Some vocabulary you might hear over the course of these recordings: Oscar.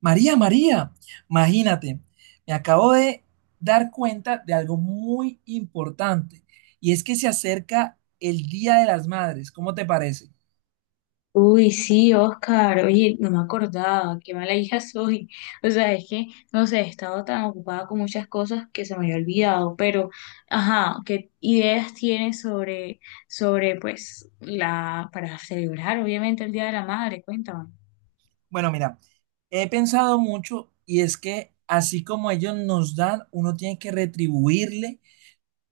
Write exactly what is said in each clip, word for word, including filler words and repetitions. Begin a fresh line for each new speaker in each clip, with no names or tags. María, María, imagínate, me acabo de dar cuenta de algo muy importante y es que se acerca el Día de las Madres. ¿Cómo te parece?
Uy, sí, Oscar, oye, no me acordaba, qué mala hija soy. O sea, es que, no sé, he estado tan ocupada con muchas cosas que se me había olvidado, pero, ajá, ¿qué ideas tienes sobre, sobre, pues, la, para celebrar, obviamente, el Día de la Madre? Cuéntame.
Bueno, mira, he pensado mucho y es que así como ellos nos dan, uno tiene que retribuirle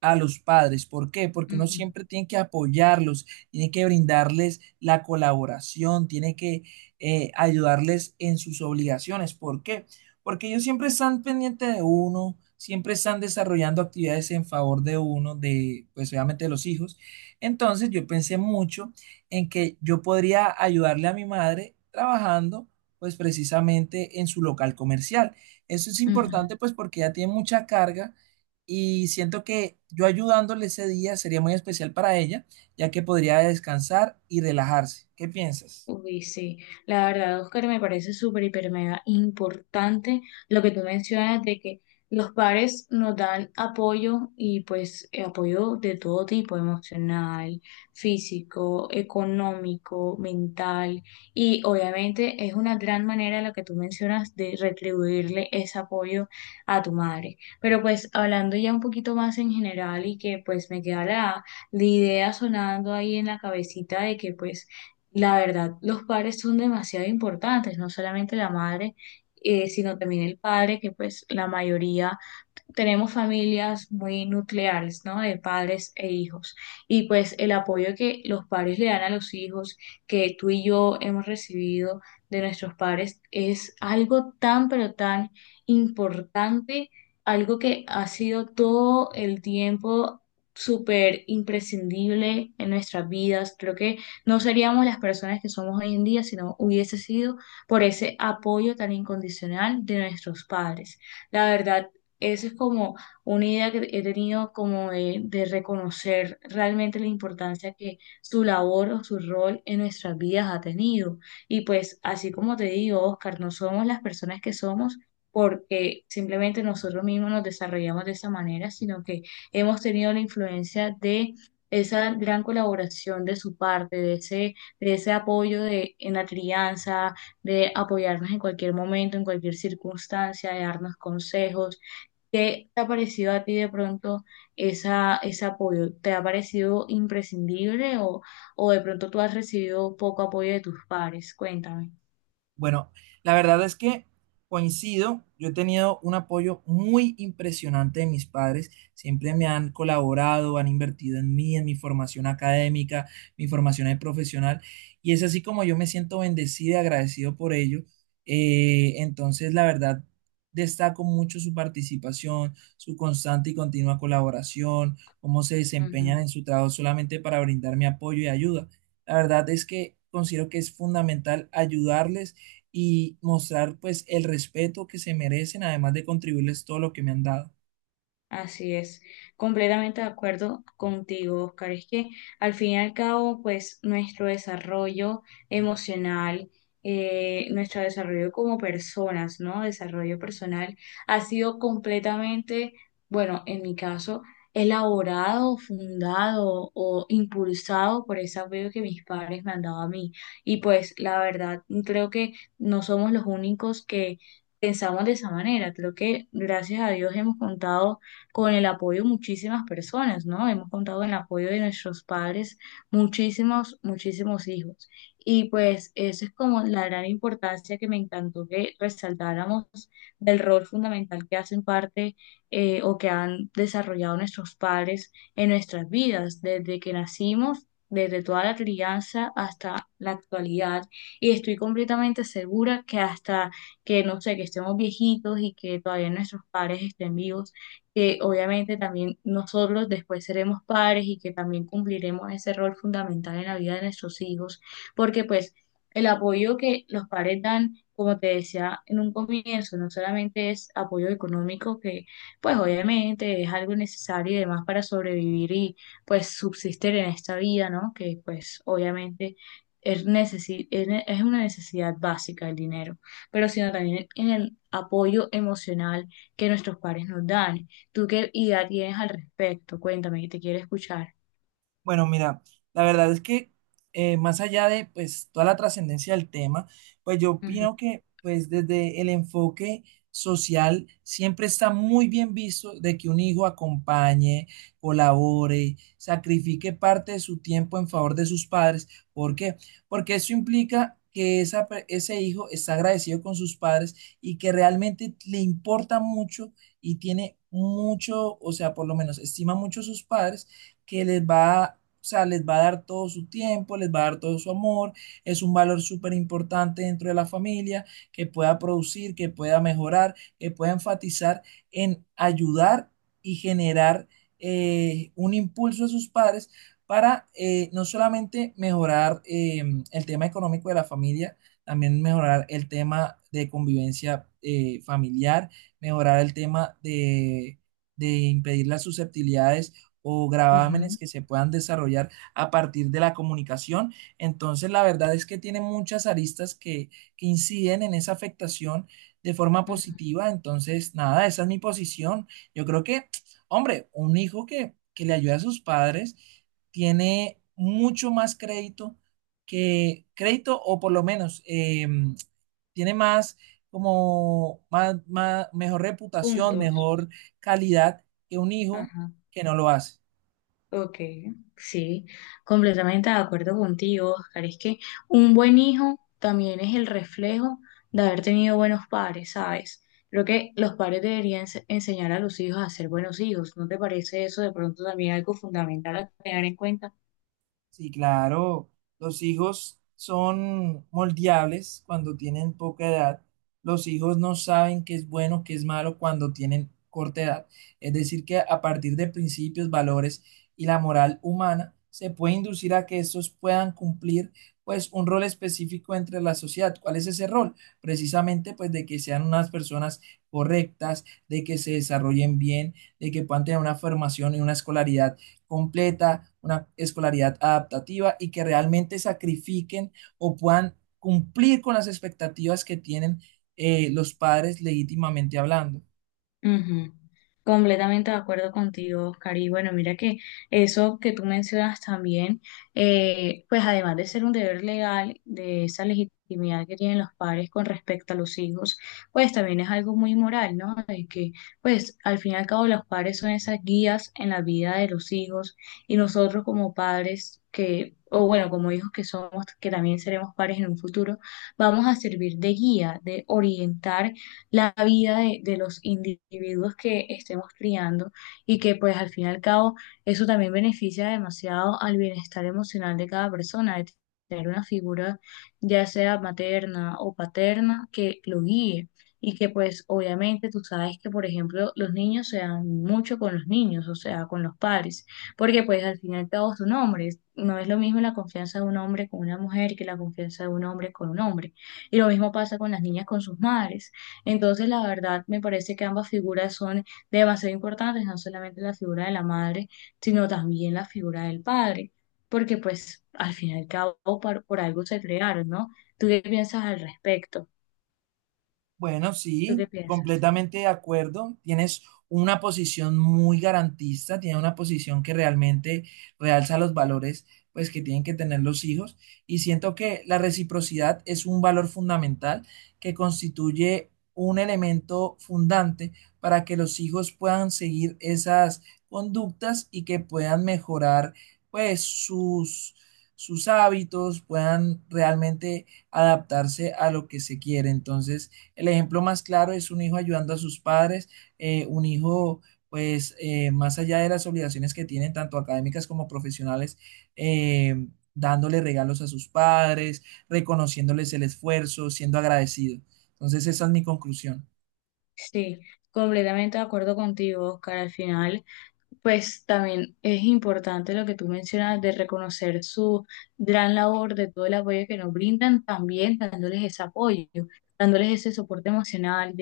a los padres. ¿Por qué? Porque uno
Ujú,
siempre tiene que apoyarlos, tiene que brindarles la colaboración, tiene que eh, ayudarles en sus obligaciones. ¿Por qué? Porque ellos siempre están pendientes de uno, siempre están desarrollando actividades en favor de uno, de, pues obviamente de los hijos. Entonces yo pensé mucho en que yo podría ayudarle a mi madre trabajando, pues precisamente en su local comercial. Eso es
ujú.
importante, pues porque ella tiene mucha carga y siento que yo ayudándole ese día sería muy especial para ella, ya que podría descansar y relajarse. ¿Qué piensas?
Uy, sí, la verdad, Oscar, me parece súper, hiper, mega importante lo que tú mencionas de que los padres nos dan apoyo y pues eh, apoyo de todo tipo, emocional, físico, económico, mental, y obviamente es una gran manera la que tú mencionas de retribuirle ese apoyo a tu madre. Pero pues hablando ya un poquito más en general y que pues me queda la, la idea sonando ahí en la cabecita de que pues la verdad, los padres son demasiado importantes, no solamente la madre, eh, sino también el padre, que pues la mayoría tenemos familias muy nucleares, ¿no? De padres e hijos. Y pues el apoyo que los padres le dan a los hijos, que tú y yo hemos recibido de nuestros padres, es algo tan, pero tan importante, algo que ha sido todo el tiempo súper imprescindible en nuestras vidas. Creo que no seríamos las personas que somos hoy en día si no hubiese sido por ese apoyo tan incondicional de nuestros padres. La verdad esa es como una idea que he tenido como de, de reconocer realmente la importancia que su labor o su rol en nuestras vidas ha tenido. Y pues así como te digo, Oscar, no somos las personas que somos porque simplemente nosotros mismos nos desarrollamos de esa manera, sino que hemos tenido la influencia de esa gran colaboración de su parte, de ese, de ese apoyo de, en la crianza, de apoyarnos en cualquier momento, en cualquier circunstancia, de darnos consejos. ¿Qué te ha parecido a ti de pronto esa, ese apoyo? ¿Te ha parecido imprescindible o, o de pronto tú has recibido poco apoyo de tus pares? Cuéntame.
Bueno, la verdad es que coincido, yo he tenido un apoyo muy impresionante de mis padres, siempre me han colaborado, han invertido en mí, en mi formación académica, mi formación de profesional, y es así como yo me siento bendecido y agradecido por ello. Eh, entonces, la verdad, destaco mucho su participación, su constante y continua colaboración, cómo se desempeñan
Ujú.
en su trabajo solamente para brindarme apoyo y ayuda. La verdad es que considero que es fundamental ayudarles y mostrar pues el respeto que se merecen, además de contribuirles todo lo que me han dado.
Así es, completamente de acuerdo contigo, Oscar. Es que al fin y al cabo, pues nuestro desarrollo emocional, eh, nuestro desarrollo como personas, ¿no? Desarrollo personal ha sido completamente, bueno, en mi caso, elaborado, fundado o impulsado por ese apoyo que mis padres me han dado a mí. Y pues la verdad, creo que no somos los únicos que... Pensamos de esa manera. Creo que gracias a Dios hemos contado con el apoyo de muchísimas personas, ¿no? Hemos contado con el apoyo de nuestros padres, muchísimos, muchísimos hijos. Y pues eso es como la gran importancia que me encantó que resaltáramos del rol fundamental que hacen parte eh, o que han desarrollado nuestros padres en nuestras vidas, desde que nacimos, desde toda la crianza hasta la actualidad. Y estoy completamente segura que hasta que, no sé, que estemos viejitos y que todavía nuestros padres estén vivos, que obviamente también nosotros después seremos padres y que también cumpliremos ese rol fundamental en la vida de nuestros hijos, porque pues el apoyo que los padres dan, como te decía en un comienzo, no solamente es apoyo económico, que pues obviamente es algo necesario y demás para sobrevivir y pues subsistir en esta vida, ¿no? Que pues obviamente... Es, necesi- es ne- es una necesidad básica el dinero, pero sino también en el apoyo emocional que nuestros padres nos dan. ¿Tú qué idea tienes al respecto? Cuéntame, que te quiero escuchar.
Bueno, mira, la verdad es que eh, más allá de pues toda la trascendencia del tema, pues yo
Ujú,
opino que pues desde el enfoque social siempre está muy bien visto de que un hijo acompañe, colabore, sacrifique parte de su tiempo en favor de sus padres. ¿Por qué? Porque eso implica que esa pe- ese hijo está agradecido con sus padres y que realmente le importa mucho y tiene mucho, o sea, por lo menos estima mucho a sus padres que les va, a, o sea, les va a dar todo su tiempo, les va a dar todo su amor, es un valor súper importante dentro de la familia, que pueda producir, que pueda mejorar, que pueda enfatizar en ayudar y generar eh, un impulso a sus padres para eh, no solamente mejorar eh, el tema económico de la familia, también mejorar el tema de convivencia eh, familiar, mejorar el tema de, de impedir las susceptibilidades o
ujú,
gravámenes que se puedan desarrollar a partir de la comunicación. Entonces, la verdad es que tiene muchas aristas que, que inciden en esa afectación de forma
ujú.
positiva. Entonces, nada, esa es mi posición. Yo creo que, hombre, un hijo que, que le ayuda a sus padres tiene mucho más crédito que crédito o por lo menos eh, tiene más como más, más, mejor reputación,
Puntos.
mejor calidad que un hijo
Ajá.
que no lo hace.
Ok, sí, completamente de acuerdo contigo, Oscar. Es que un buen hijo también es el reflejo de haber tenido buenos padres, ¿sabes? Creo que los padres deberían ens- enseñar a los hijos a ser buenos hijos. ¿No te parece eso de pronto también algo fundamental a tener en cuenta?
Sí, claro, los hijos son moldeables cuando tienen poca edad. Los hijos no saben qué es bueno, qué es malo cuando tienen corta edad. Es decir, que a partir de principios, valores y la moral humana, se puede inducir a que estos puedan cumplir pues un rol específico entre la sociedad. ¿Cuál es ese rol? Precisamente pues de que sean unas personas correctas, de que se desarrollen bien, de que puedan tener una formación y una escolaridad completa, una escolaridad adaptativa y que realmente sacrifiquen o puedan cumplir con las expectativas que tienen eh, los padres legítimamente hablando.
Ujú. Completamente de acuerdo contigo, Oscar. Y bueno, mira que eso que tú mencionas también, eh, pues además de ser un deber legal, de esa legitimidad que tienen los padres con respecto a los hijos, pues también es algo muy moral, ¿no? De que, pues al fin y al cabo los padres son esas guías en la vida de los hijos y nosotros como padres que, o bueno, como hijos que somos, que también seremos padres en un futuro, vamos a servir de guía, de orientar la vida de, de los individuos que estemos criando y que pues al fin y al cabo eso también beneficia demasiado al bienestar emocional de cada persona, de tener una figura ya sea materna o paterna que lo guíe y que pues obviamente tú sabes que por ejemplo los niños se dan mucho con los niños, o sea, con los padres, porque pues al fin y al cabo son hombres, no es lo mismo la confianza de un hombre con una mujer que la confianza de un hombre con un hombre, y lo mismo pasa con las niñas con sus madres, entonces, la verdad, me parece que ambas figuras son demasiado importantes, no solamente la figura de la madre, sino también la figura del padre, porque pues al fin y al cabo por, por algo se crearon, ¿no? ¿Tú qué piensas al respecto?
Bueno,
¿Tú qué
sí,
piensas?
completamente de acuerdo. Tienes una posición muy garantista, tienes una posición que realmente realza los valores pues que tienen que tener los hijos y siento que la reciprocidad es un valor fundamental que constituye un elemento fundante para que los hijos puedan seguir esas conductas y que puedan mejorar pues sus sus hábitos, puedan realmente adaptarse a lo que se quiere. Entonces, el ejemplo más claro es un hijo ayudando a sus padres, eh, un hijo, pues, eh, más allá de las obligaciones que tienen, tanto académicas como profesionales, eh, dándole regalos a sus padres, reconociéndoles el esfuerzo, siendo agradecido. Entonces, esa es mi conclusión.
Sí, completamente de acuerdo contigo, Oscar. Al final, pues también es importante lo que tú mencionas de reconocer su gran labor, de todo el apoyo que nos brindan, también dándoles ese apoyo, dándoles ese soporte emocional,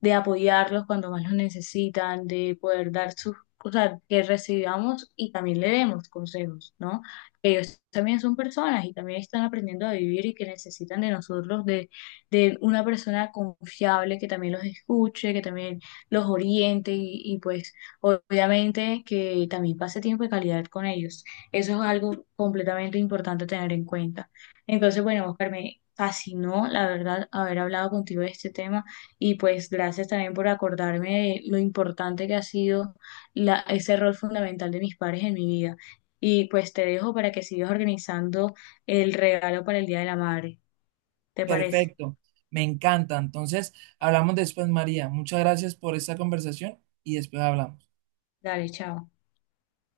de apoyarlos cuando más los necesitan, de poder dar sus, o sea, que recibamos y también le demos consejos, ¿no? Que ellos también son personas y también están aprendiendo a vivir y que necesitan de nosotros, de, de una persona confiable que también los escuche, que también los oriente y, y pues obviamente que también pase tiempo de calidad con ellos. Eso es algo completamente importante a tener en cuenta. Entonces, bueno, Oscar, me fascinó, la verdad, haber hablado contigo de este tema. Y pues gracias también por acordarme de lo importante que ha sido la, ese rol fundamental de mis padres en mi vida. Y pues te dejo para que sigas organizando el regalo para el Día de la Madre. ¿Te parece?
Perfecto, me encanta. Entonces, hablamos después, María. Muchas gracias por esta conversación y después hablamos.
Dale, chao.